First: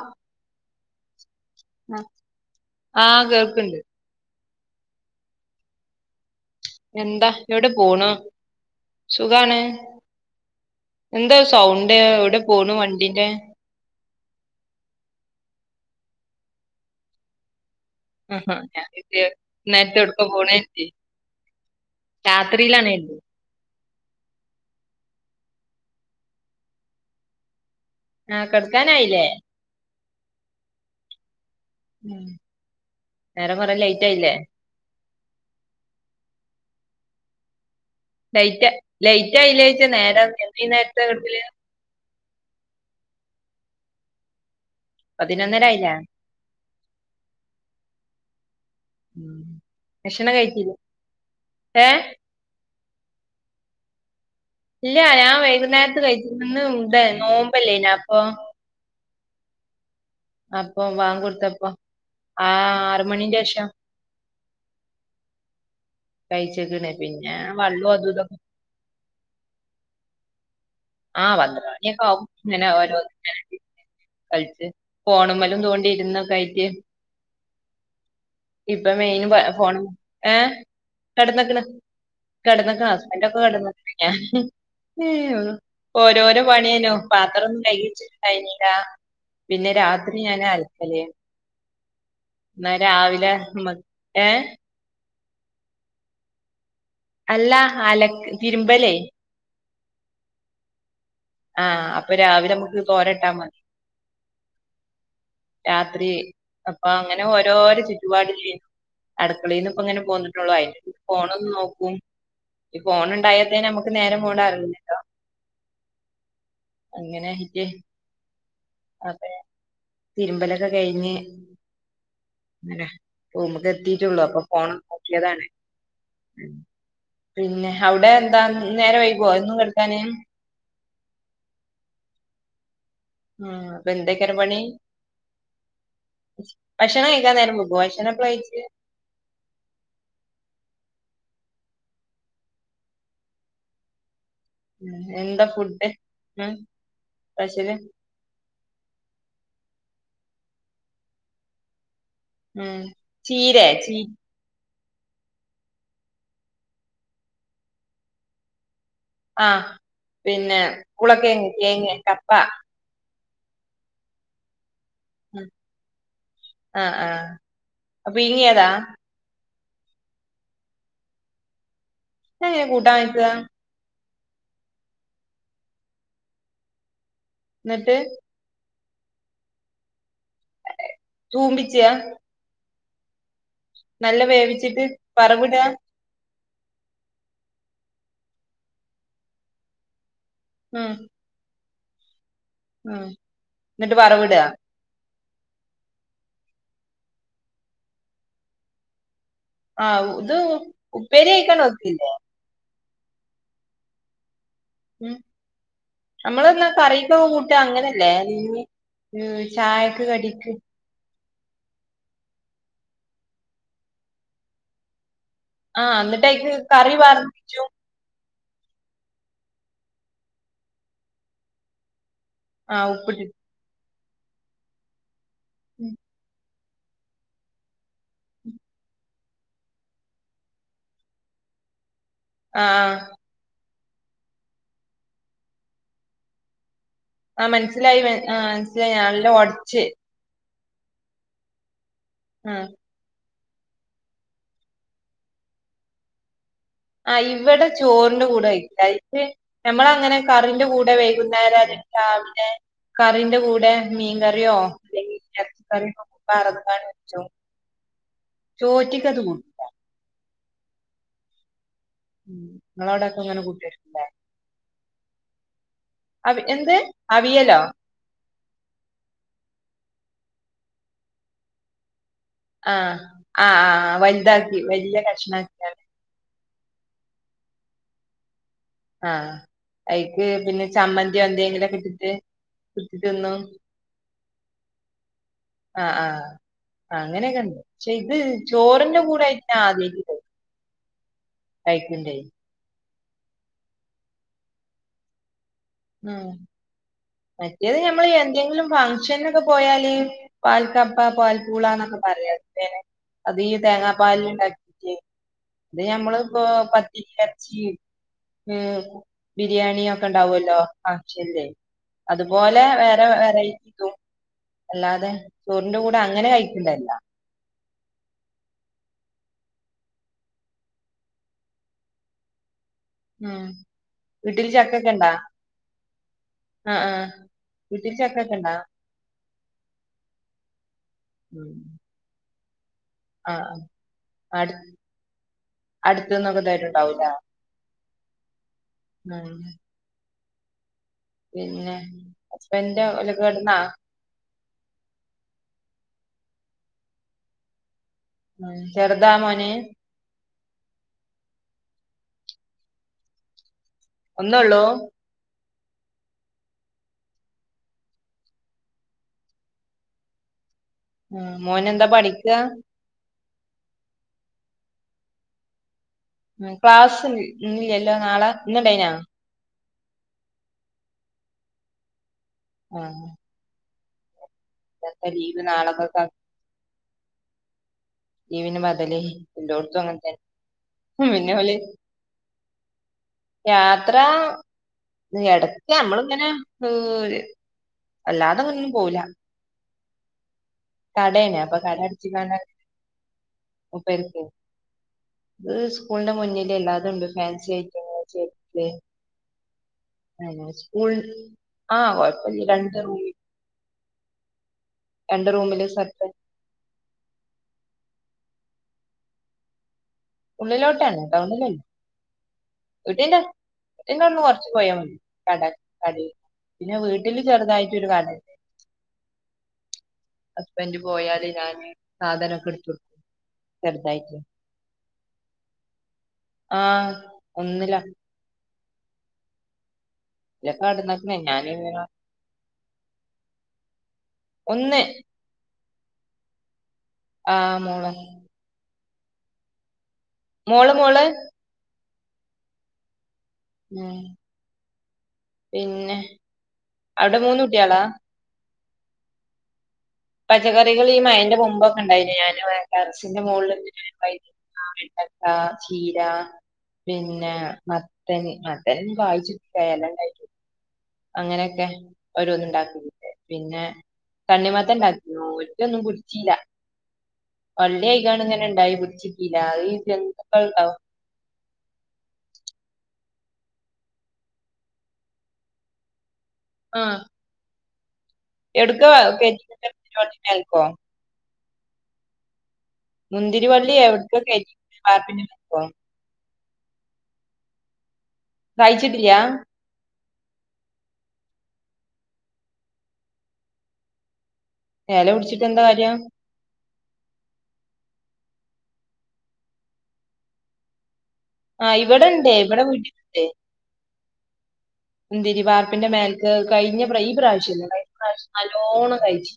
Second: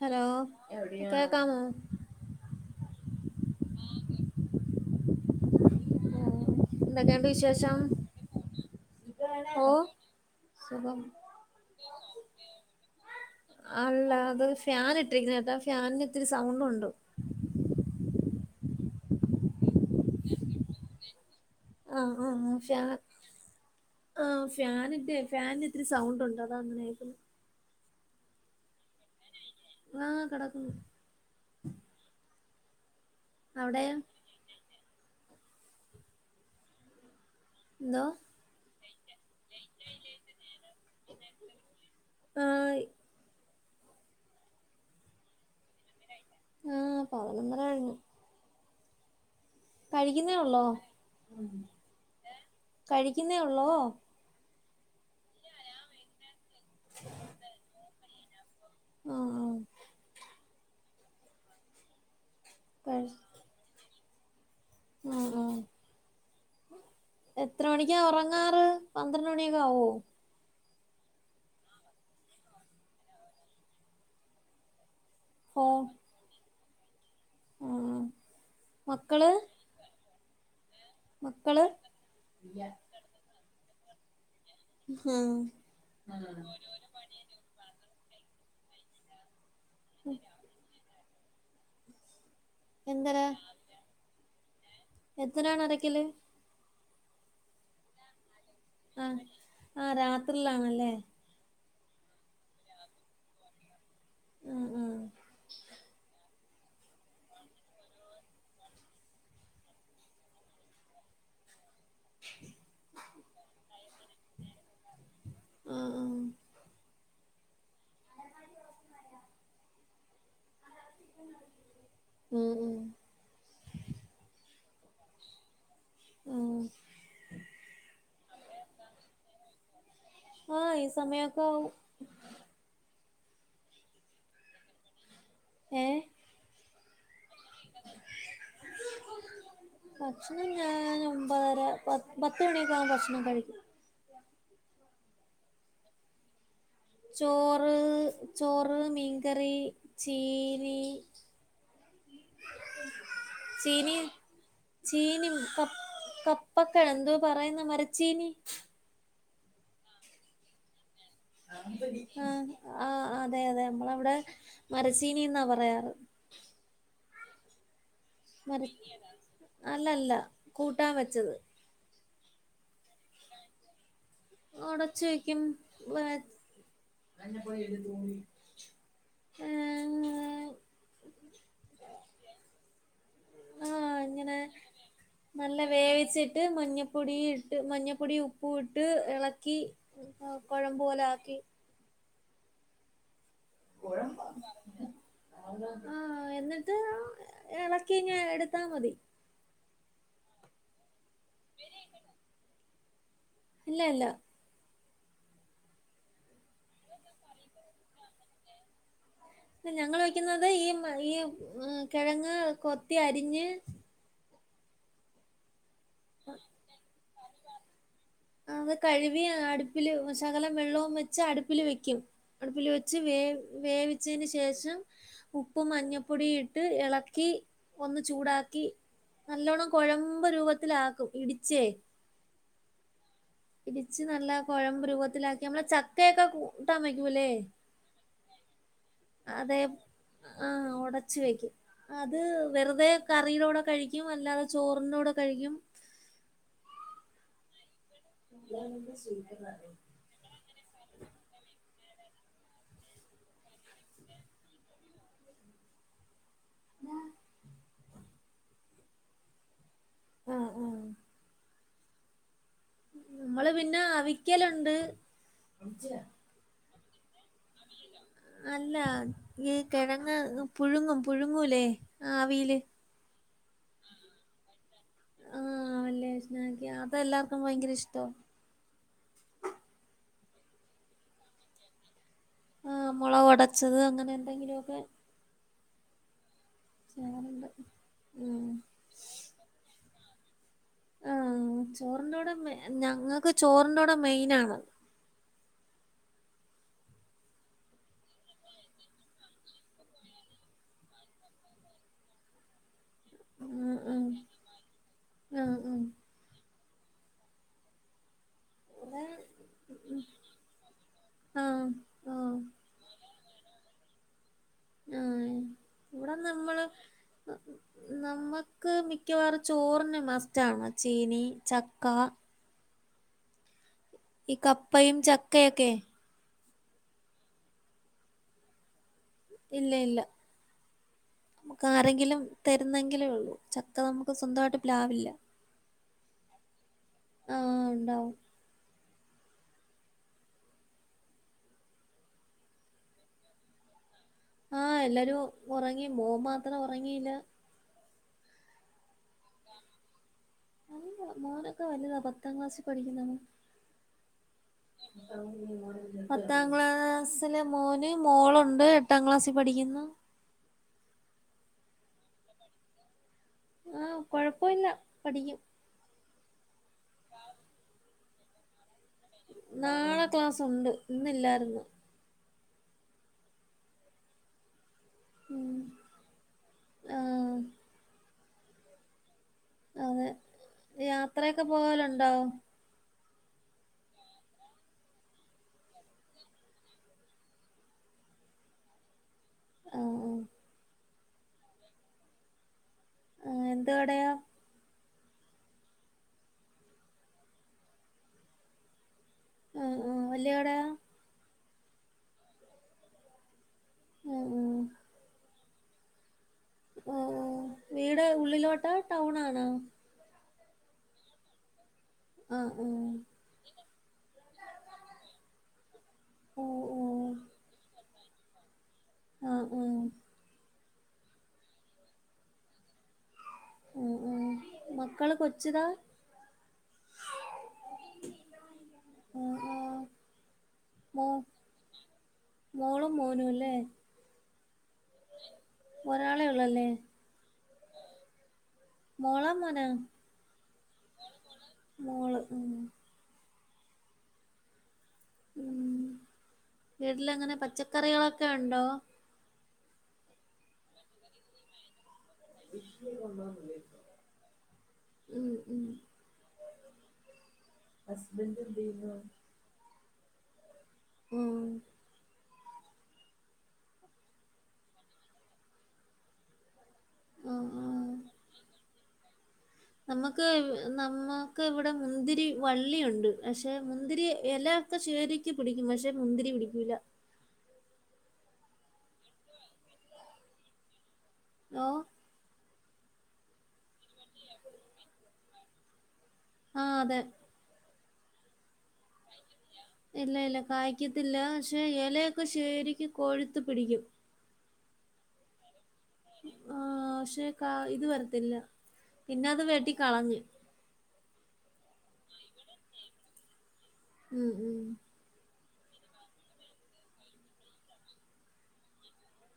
Hello കേകാമോ ആഹ് കേൾക്ക്ണ്ട് എന്തൊക്കെയുണ്ട് എന്താ എവിടെ വിശേഷം പോണു സുഖാണ് ഓ സുഖം എന്താ സൗണ്ട് എവിടെ പോണു വണ്ടീന്റെ അല്ല അത് ഫ്യാന് ഇട്ടിരിക്കുന്ന കേട്ടാ ആ ഫ്യാനിന് ഇത്തിരി സൗണ്ട് ഉണ്ട് അഹ് ആ ട്ട ഞാൻ കരുതി കുട്ടിനെറ്റ് എവടക്കാ പോണ് കരുതി ആഹ് ആഹ് ഫാൻ രാത്രിയിലാണ് ആഹ് ഫ്യാനിന്റെ ഫാനിന് ഇത്തിരി സൗണ്ട് ഉണ്ട് അതാ ആഹ് കടക്കാനായില്ലേ ആഹ് കടക്കുന്നു ഉം നേരം അവിടെ കുറെലെയ്റ്റായില്ലേ എന്തോ ലൈറ്റ് ലൈറ്റആയില്ലേ ചോയിച്ച നേരംഈ നേരത് ഹായ് പതിനൊന്നരായില്ലേ ആഹ് പതിനൊന്നര കഴിഞ്ഞു ഉം ഭക്ഷണം കഴിക്കുന്നേ ഒള്ളൂ കഴിച്ചില്ലേ ഏഹ് കഴിക്കുന്നേ ഉള്ളോ ഇല്ല ഞാൻ വൈകുന്നേരത്ത് കഴിച്ചിന്ന് ഇന്ന് ഇവിടെ നോമ്പല്ലെയിന്നോ അപ്പൊ ഉം അപ്പൊ വാങ്ക് കൊടുത്തപ്പ ആ കഴി ആറ്മണിന്റെഷം കഴിച്ചേക്കണ് പിന്നെ എത്ര വള്ളും മണിക്കാ അതും ഇതൊക്കെ ഉറങ്ങാറ് പന്ത്രണ്ട് മണിയക്കാവോ? ആഹ്! വന്നു പണിയൊക്കെ ആവും ഇങ്ങനെ ഓരോ കഴിച്ച് ഫോണുമേലും തോണ്ടിയിരുന്ന കയിക്ക് ഉം..... ഇപ്പൊ മെയിന് ഫോണും ഏ... കെടന്നക്കണ് മക്കള് കെടന്നക്കാ ഹസ്ബൻഡ ഒക്കെ കെടന്ന് ഞാൻ- ആഹ് ഓരോരോ പണിയനോ പാത്രഒന്നും കൈകിച്ചിട്ട് ണ്ടായിനില പിന്നെ രാത്രി ഞാൻ അൽക്കല് എന്നാ രാവിലെ നമ്മക്ക് ഏ എത്രാണ് അരക്കല്? അല്ല ആലക്ക് തിരുമ്പലേ! ആ രാത്രിയിലാണല്ലേ! ആഹ്! അപ്പൊ രാവിലെ നമുക്ക് കോരട്ടാ മതി- ഉം... ഉം.... രാത്രി അപ്പൊ അങ്ങനെ ഓരോരോ ചുറ്റുപാടില് അടക്കളയി നിന്ന് ഇപ്പോ ഇങ്ങനെ പോന്നിട്ടുള്ളോ അതിന്റെ കൂടെ ഫോണൊന്ന് നോക്കും ഈ ഫോൺ ഉണ്ടായോട്ട് നമുക്ക് നേരം പോണ അറിയുന്നില്ല ആ.. ആഹ്! അങ്ങനൊയിട്ട് അപ്പെ തിരുമ്പലൊക്കെ കഴിഞ്ഞ് ഉം ഉം അങ്ങനെ പുമുക്ക് എത്തിട്ടേള്ളൂ അപ്പൊ ഫോൺ നോക്കിയതാണ് ആഹ് പിന്നെ അവിടെ എന്താ നേരെ വൈകോ എന്നും കിടക്കാന്? ആഹ്! ഈ സമയക്കെ ആവും ഉ അപ്പൊ എന്തൊക്കെയറ പണി? ഏഹ് ഭക്ഷണം കഴിക്കാൻ നേരം മുമ്പ് ഭക്ഷണക്കെ കഴിച്ച് ഭക്ഷണം ഞൻ ഒമ്പതര പത്ത് മണിയൊക്കെ ആകുമ്പം ഭക്ഷണം കഴിക്കും ഉം... എന്താ ഫുഡ് ഇന്ന്? ചോറ്, ചോറ്, മീൻകറി, ചീനി ഉം... ചീരെ ചീനി ചീ- ചീനി ക കപ്പക്കൾ എന്തോ പറയുന്ന മരച്ചീനി ആഹ്! പിന്നെ കുളക്കേങ്ങ തേങ്ങ കപ്പ ആഹ് ആഹ്.... അതെ! അതെ! നമ്മളവിടെ മരച്ചീനി എന്നാ പറയാറ് ആഹ്! ആഹ്! അല്ല! അല്ല! കൂട്ടാൻ വെച്ചത്. ഇതെങ്ങനെയാ കൂട്ടാൻ വെക്കുക? ഉടച്ചു വയ്ക്കും അെ പോയി എ എന്നിട്ട് തോന്നി [inaudible] തൂമ്പിച്ചിയാ ആഹ്! ഇങ്ങനെ വേവിച്ചിട്ട് നല്ല വറവിടാ വേവിച്ചി - ട്ട് മഞ്ഞൾപ്പൊടി ഇട്ട് മഞ്ഞപ്പൊടി ഉപ്പും ഇട്ട് ഇളക്കി- കൊഴമ്പ് പോലൊക്കി ആഹ്! ഗരം [inaudible] ആഹ്! എന്നിട്ട് ഇളക്കി ഇഞ്ഞ് എടുത്താ മതി ആഹ്! ഇത് ഉപ്പേരിയാക്കാൻ ഒക്കില്ലേ? ഇല്ല! ഇല്ല! ഉം.. നമ്മള എന്നാ കറിക്ക്കൂട്ടാ അങ്ങനെയല്ലേ? ഉമ് ഞങ്ങള് ചായക്ക് വെക്കുന്നത് കടിക്ക് ഈ ഈ കിഴങ്ങ് കൊത്തി അരിഞ്ഞ് ആ ന്നിട്ടൈക്ക് കറി പാർ [inaudible] ച്ചു അത് കഴുവി അടുപ്പില് ശകലം വെള്ളോം വെച്ച് അടുപ്പില് വെക്കും അടുപ്പില് ആഹ് വെച്ച് വേ ഉപ്പിട്ടിട്ട് വേവിച്ചയ്ന് ശേഷം ഉപ്പും മഞ്ഞപ്പൊടീയി ട്ട് എളക്കി ഒന്ന് ചൂടാക്കി നല്ലോണം കൊഴമ്പ് രൂപത്തില ഇടിച്ചേ ആഹ് ആഹ് രിച്ച് നല്ല കൊഴമ്പ് രൂപത്തിലാക്കി നമ്മള ച കൂട്ടാൻ വയ്ക്കൂല്ലേ ആഹ്! മനസ്സിലായി ആ മനസ്സിലായി നല്ല അതേ ഒടച്ച് ആഹ് ഒടച് വെക്കും അത് ആ വെറുതെ കറീടോടെ കഴിക്കും അല്ലാതെ ചോറിന്റോടെ കഴിക്കും ആ ഇവടെ ചോറിന്റെ കൂടെ [inaudible] [unintelligible] ഞമ്മളങ്ങനെ കറിന്റെ കൂടെ വൈകുന്നേരല്ലങ്കിരാവിലെ കറിന്റെ കൂടെ മീങ്കറ്യോ അല്ലെങ്കി എറെച്ചി ക്കറ്യോ വാർന്ന് വെച്ചും ചോറ്റിക്കത് കൂ ആഹ് ആഹ് ഉം നമ്മള് പിന്നെ അവിക്കല്ണ്ട് അവ് എന്ത് അവിയലോ? അല്ല ഈ കെഴങ്ങ് പുഴുങ്ങും പുഴുങ്ങൂലേ ആവില് ആഹ് ആഹ് ആഹ് വൽതാക്കി വല്ല്യ കഷ്ണാക്കി ആ വല്യ ഷണ്ണാക്കി അതെല്ലാർക്കും വയ്ങ്കര ഇഷ്ട ആഹ് അയ്ക്ക് പിന്നെ ചമ്മന്ത്യോ ന്തെങ്കിലൊക്കെ ട്ടിട്ട് ആ മൊളകൊടച്ചത് അങ്ങനെ എന്തെങ്കിലു ഒക്കെ ആഹ് ആഹ് ചെയ്യാറുണ്ട് അങ്ങനക്കെണ്ട് ചെത് ഉം ചോറിന്റെ കൂടെ [inaudible] ഞ ആദ്യായ്റ്റ് ചോറിന്റോടെ മെ ഞങ്ങക്ക് ചോറിന്റോടെ മെയ്നാണ് ഉ മറ്റേത് നഞമ്മള് എന്തെങ്കിലും ഫംഗ്ഷനൊക്കെ പോയാല് പാൽക്കപ്പ പാൽപൂളന്നൊക്കെപറീലെ [unintelligible] ത്തേനെ അതീ ഉം ഉം തേങ്ങാപ്പാൽ ല് ണ്ടാക്കിട്ടേയ് ആ ഉം ത് ഞമ്മള് പ്പോ പ എർച്ചി ഇവിടെ ബിരിയാണി ഒക്കെ ണ്ടാവോല്ലോ അ [inaudible] ആ ല്ലേ ആ അത്പോലെ വേറെ വെറൈ [inaudible] ആ ല്ലാതെ ചോറിന്റെ കൂട അങ്ങനെ കയ്ക്കലല്ല നമ്മക്ക് മിക്കവാറു ചോറിന് മസ്റ്റാണ് ചീനി ചക്ക ഉം ഇ വീട്ടിൽ കപ്പയും ചക്കയൊക്കെ അഹ് ആഹ് വീട്ടി ചക്കക്കെ ണ്ടാ ഇല്ല ഇല്ല ഉം മ്മക്കാരെങ്കിലും തരുന്നെങ്കിലേ ഒള്ളൂ ചക്ക നമുക്ക് സ്വന്തായ്ട്ട്, പ്ലാവില്ല അട്തൂന്നൊക്കെ തര്ണ്ടാവുല്ലേ ആ ഉണ്ടാവും പിന്നെ ഹസ്ബന്റെ ഓലൊക്കെടന്നാ ആ ല്ലാരു ഒറങ്ങി മോ മാത്രം ഒറങ്ങീല്ല ചെറുതാ മോന് അല്ല മോനൊക്കെ വലുതാ പത്താം ക്ലാസ്സിൽ പഠിക്കുന്ന ഒന്നൊള്ളൂ [unintelligible] പത്താം ക്ലാസ്സില് മോന് മോളുണ്ട് എട്ടാം ക്ലാസ്സി പഠിക്ക്ന്നു ആ മോനെന്താ പഠിക്ക ആ കൊഴപൊല്ല പഠിക്കും ക്ലാസ് ല്ലല്ലോ നാളെ ഇന്ന് ണ്ടയ്നാ നാളെ ക്ലാസുണ്ട് ഇന്നില്ലാര്ന്നു. ആഹ് അല്ലീങ്കി ഉം നാളെക്കക്കാ ആ ല്ല പിന്നെ ബധല്, ഏല്ലോട്ത്തും അങ്ങൻ അതെ തെന്നെ ഉം പിന്നെ യാത്രയൊക്കെ ഇബല് പോവലുണ്ടോ യാത്ര ഇടക്ക് നമ്മള് ഇങ്ങനെ അല്ലാതെങ്ങൊന്നും പോവുല്ല ആഹ് ആഹ് കടേണ് അപ്പൊ കട അടച്ച്ങ്ങാണ്ടാണ് ആഹ് എന്ത് കടയാ മുപ്പര്ക്ക് ഇത് ഉസ്കൂളിന്റെ മുന്നിലെല്ലാതുണ്ട് ഫാൻസി ഐറ്റങ്ങള് ചെരു ആഹ് ആഹ് വല്യ [unintelligible] കടയാ സ്കൂൾ ആ കൊഴപ്പല്ല്യ രണ്ട് റൂമി മ് രണ്ട് റൂമില് സെറ്റ് വീട് ഉള്ളിലോട്ടാ ടൗൺ ആണോ ഉള്ളിലോട്ട് തന്നെ ടൗണിലല്ല്ലാ ആഹ് ആഹ് പിന്നവ്ടന്ന് കൊറച്ച് പോയാമതി. കട കടീക്ക് ഓഹ് പിന്നെ വ് ഓഹ് ട്ട്ല് ചെറ്തായിറ്റൊര് കടേ ആ ആഹ് ഹസ്ബൻഡ് പോയാല് ഞാന് സാധനമൊക്കെ എടുത്ത് കൊടുക്കും. ഉ ഉ ചെറുതായിട്ട് മക്കള് കൊച്ചുതാ ആഹ് ഒന്നില്ല ആ ആ മോ കടന്നക്ക്ണ് ഞാന് മോളും മൂനും അല്ലേ ഒന്ന് ഒരാളേ ഉള്ളല്ലേ ആ മോള മോള മോനാ മോള് മോള് മോള് ഉ ഉം ഉം പിന്നെ അവിടെ മുന്ന് കുട്ടികളാ ത്തണ്ടോ? പച്ചക്കറികൾ ഈ മയന്റെ മുമ്പൊക്കെ ഉണ്ടായിരുന്നു ഞാൻ പിന്നെ വെ ടെറസിന്റെ മോൾല് വൈതൻങ്ങ, വെണ്ടക്ക, ഉം ഉം ചീര പിന്നെ മത്തന് മത്തന കായ്ച്ചിട്ടില്ല ഇല ഉണ്ടായി ആഹ് അങ്ങനെയൊക്കെ ഓരോന്നും ഉണ്ടാക്കി പിന്നെ തണ്ണിമത്തൻ ഉണ്ടാക്കിയോ ഒറ്റൊന്നും പിടിച്ചില്ല ആഹ് ആ വള്ളിയൊക്കെ ഇങ്ങനെ ഉണ്ടായി പിടിച്ചു കിട്ടിയില്ല നമുക്ക് നമ്മ നമ്മക്ക് ഇവിടെ മുന്തിരി വള്ളിയുണ്ട് പക്ഷേ മുന്തിരി ഇല ഒക്കെ ശരിക്കും പിടിക്കും പക്ഷേ മുന്തിരി പിടിക്കും ആ എവ്ട്ക്ക്വാകേറ്റീക്ക്ണ് മുന്തിരി വള്ളി മേൽക്കോ ഹലോ മുന്തിരിവള്ളി എവ്ട്ക്കാ കേറ്റീക്ക്ണ് വാർപ്പിന്റെ മോൽക്കോ ആ അതെ കയിച്ചിട്ടില്ല ഇല്ല ഇല്ല കായ്ക്കത്തില്ല പക്ഷെ ഇലയൊക്കെ ശരിക്കും കോഴുത്ത് പിടിക്കും. ഇല പിടിച്ചിട്ട് എന്താ കാര്യം ആ പക്ഷേ ഇത് വരത്തില്ല പിന്നെ അത് വെട്ടി കളഞ്ഞ് ആ ഇവിടെണ്ട് ഇവിടെ വീട്ടിലുണ്ട് ഉം ഉം മുന്തിരി വാർപ്പിന്റെ മേൽക്ക് കഴിഞ്ഞ പ്ര ഈ പ്രാവശ്യമല്ല കഴിഞ്ഞ പ്രാവശ്യം നല്ലവണ്ണം കായ്ച്ചു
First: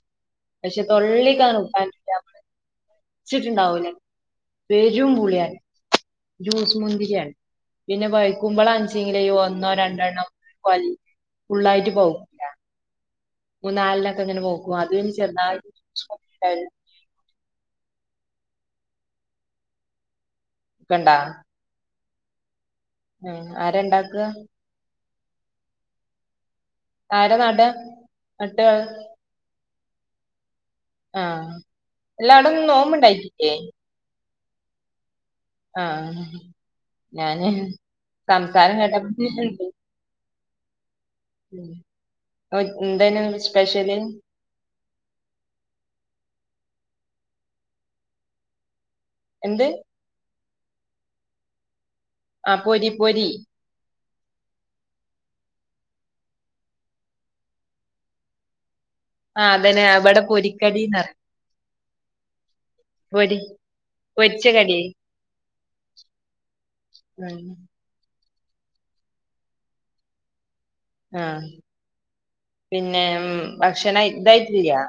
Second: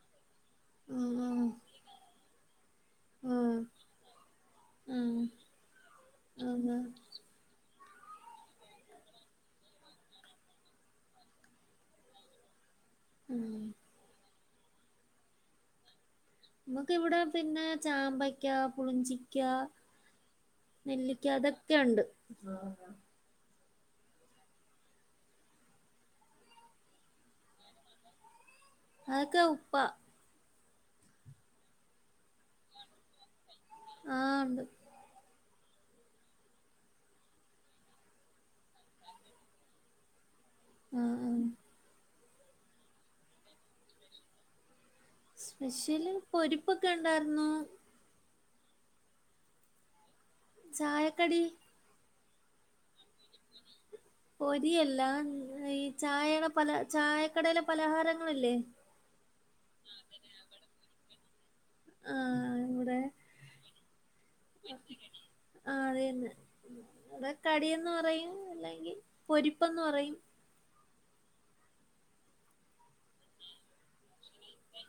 പക്ഷെ ഉം ഉം. തൊള്ളിക്കങ്ങട്ട് ഉട്ടാൻ പറ്റൂല. കഴിച്ചിട്ട് ഉം. ഉണ്ടാവില്ല പേരും ഉം. പൂളിയാൻ ഉം. ജ്യൂസ് മുന്തിരിയാണ് പിന്ന പ ഴക്കുമ്പളാണ് ങ്കില് ഒന്നോ രണ്ടെണ്ണം വലി ഫുള്ളായിട്ട് പോകും ഉം. മൂന്നാലക്ക ഇങ്ങന പൗക്കും അതും ചെറ്തായിട്ട് ചോപ്പുണ്ടാര്ന്ന് നമക്ക് ഇവിടെ പിന്നെ ചാമ്പയ്ക്കാ പുളിഞ്ചിക്കാ ക്കണ്ടാ നെല്ലിക്കാ അതൊ ക്കെ ഒണ്ട് ആഹ് ആരെണ്ടാക്കുക ആര നട നട്ടത് അതൊക്കെ ഉപ്പ ആഹ് അല്ല അവിട്‌ന്ന് നോമ്പ്ണ്ടായിട്ടില്ലെ ആഹ് ഇണ്ട് ആഹ് ഞാന് സംസാരം കേട്ടപ [unintelligible] ആഹ് ആ ഓയ് എന്തെനു നിങ്ങട സ്പെഷ്യല് സ്പെഷ്യല് പൊരിപ്പൊക്ക ണ്ടാർന്നു എന്ത് ചായക്കടി ആ പൊരി പൊരി പൊരിയല്ല ഈ ചായയുടെ പല ചായക്കടയിലെ പലഹാരങ്ങളില്ലെ ആ അതന്നെ അവിട പൊരിക്കടീന്നാ ആഹ് ഇവിടെ പൊരി പൊരിച്ച കടി ആഹ് ത വര്ന്ന് ന്താ ഉം കടീ ന്ന് പറയും അല്ലെങ്കി പൊരിപ്പന്ന് പറയും ആഹ പിന്നെ ഭക്ഷണാ ഇതായിട്ടില്ല്യാ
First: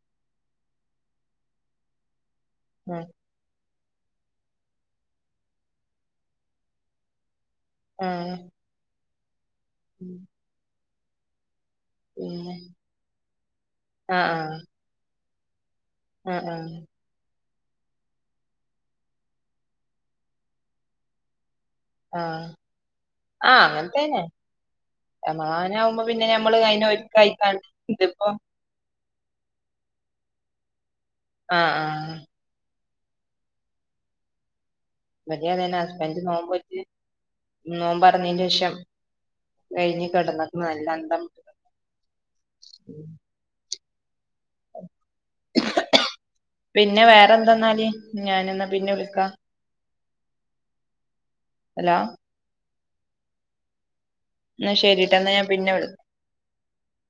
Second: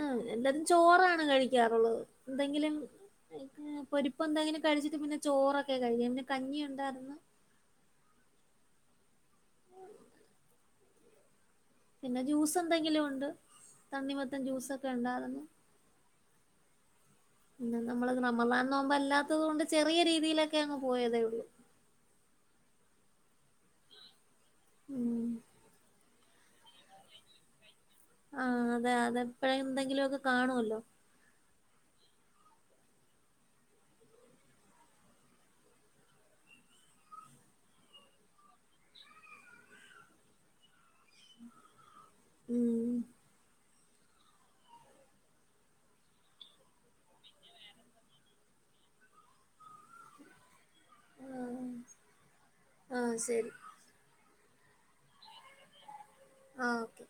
ആ എന്താലും ചോറാണ് കഴിക്കാറുള്ളത് എന്തെങ്കിലും ആഹ് അയ്ക്ക് പൊരിപ്പന്തെങ്കിലും കഴിച്ചിട്ട് പിന്നെ ചോറൊക്കെ കഴിക്ക്ന്നെ പിന്നെ കഞ്ഞി ഒണ്ടാർ ന്നു ആഹ് ഉം [inaudible] പിന്നെ ജ്യൂസ് എന്തെങ്കിലൂ ഒണ്ട് ആഹ് തണ്ണിമത്തൻ ആഹ് ജ്യൂസൊക്കെ ഒണ്ടാറ്ന്നു ആ ആഹ് പിന്നെ നമ്മളത് റമളാ നോമ്പല്ലാത്തത് കൊണ്ട് ചെറിയ രീതിയിലെക്കെ അങ്ങ് പോയതേ ഒള്ളൂ ആഹ് ആഹ അങ്ങനത്തന്നെ ഉം റമനാവുമ്പോ പിന്നെ ഞമ്മള് അയിനെ ഒരുക്കായി കണ്ട് [unintelligible] ആ അതെ അതെ ഇപ്പഴെ എന്തെങ്കിലു ഒക്കെ കാണുവല്ലോ ആ ആഹ് ഇവിടെ അതന്നെ ഹസ്ബൻഡ് നോമ്പോറ്റ് നോമ്പറന്നെന്റെഷം [inaudible] കഴിഞ്ഞ് കിടന്നപ്പ നല്ല അന്തം വിട്ട്. ഊ മ് പിന്നെ വേറെന്തെന്നാല് ഞാന് ന്നാ പിന്നെ വിളികാം ഹലോ ആ സെരി ഇ ന്ന ശരീട്ടാ ന്നാ ഞാ പിന്ന വിള ആഹ് ഓക്കെ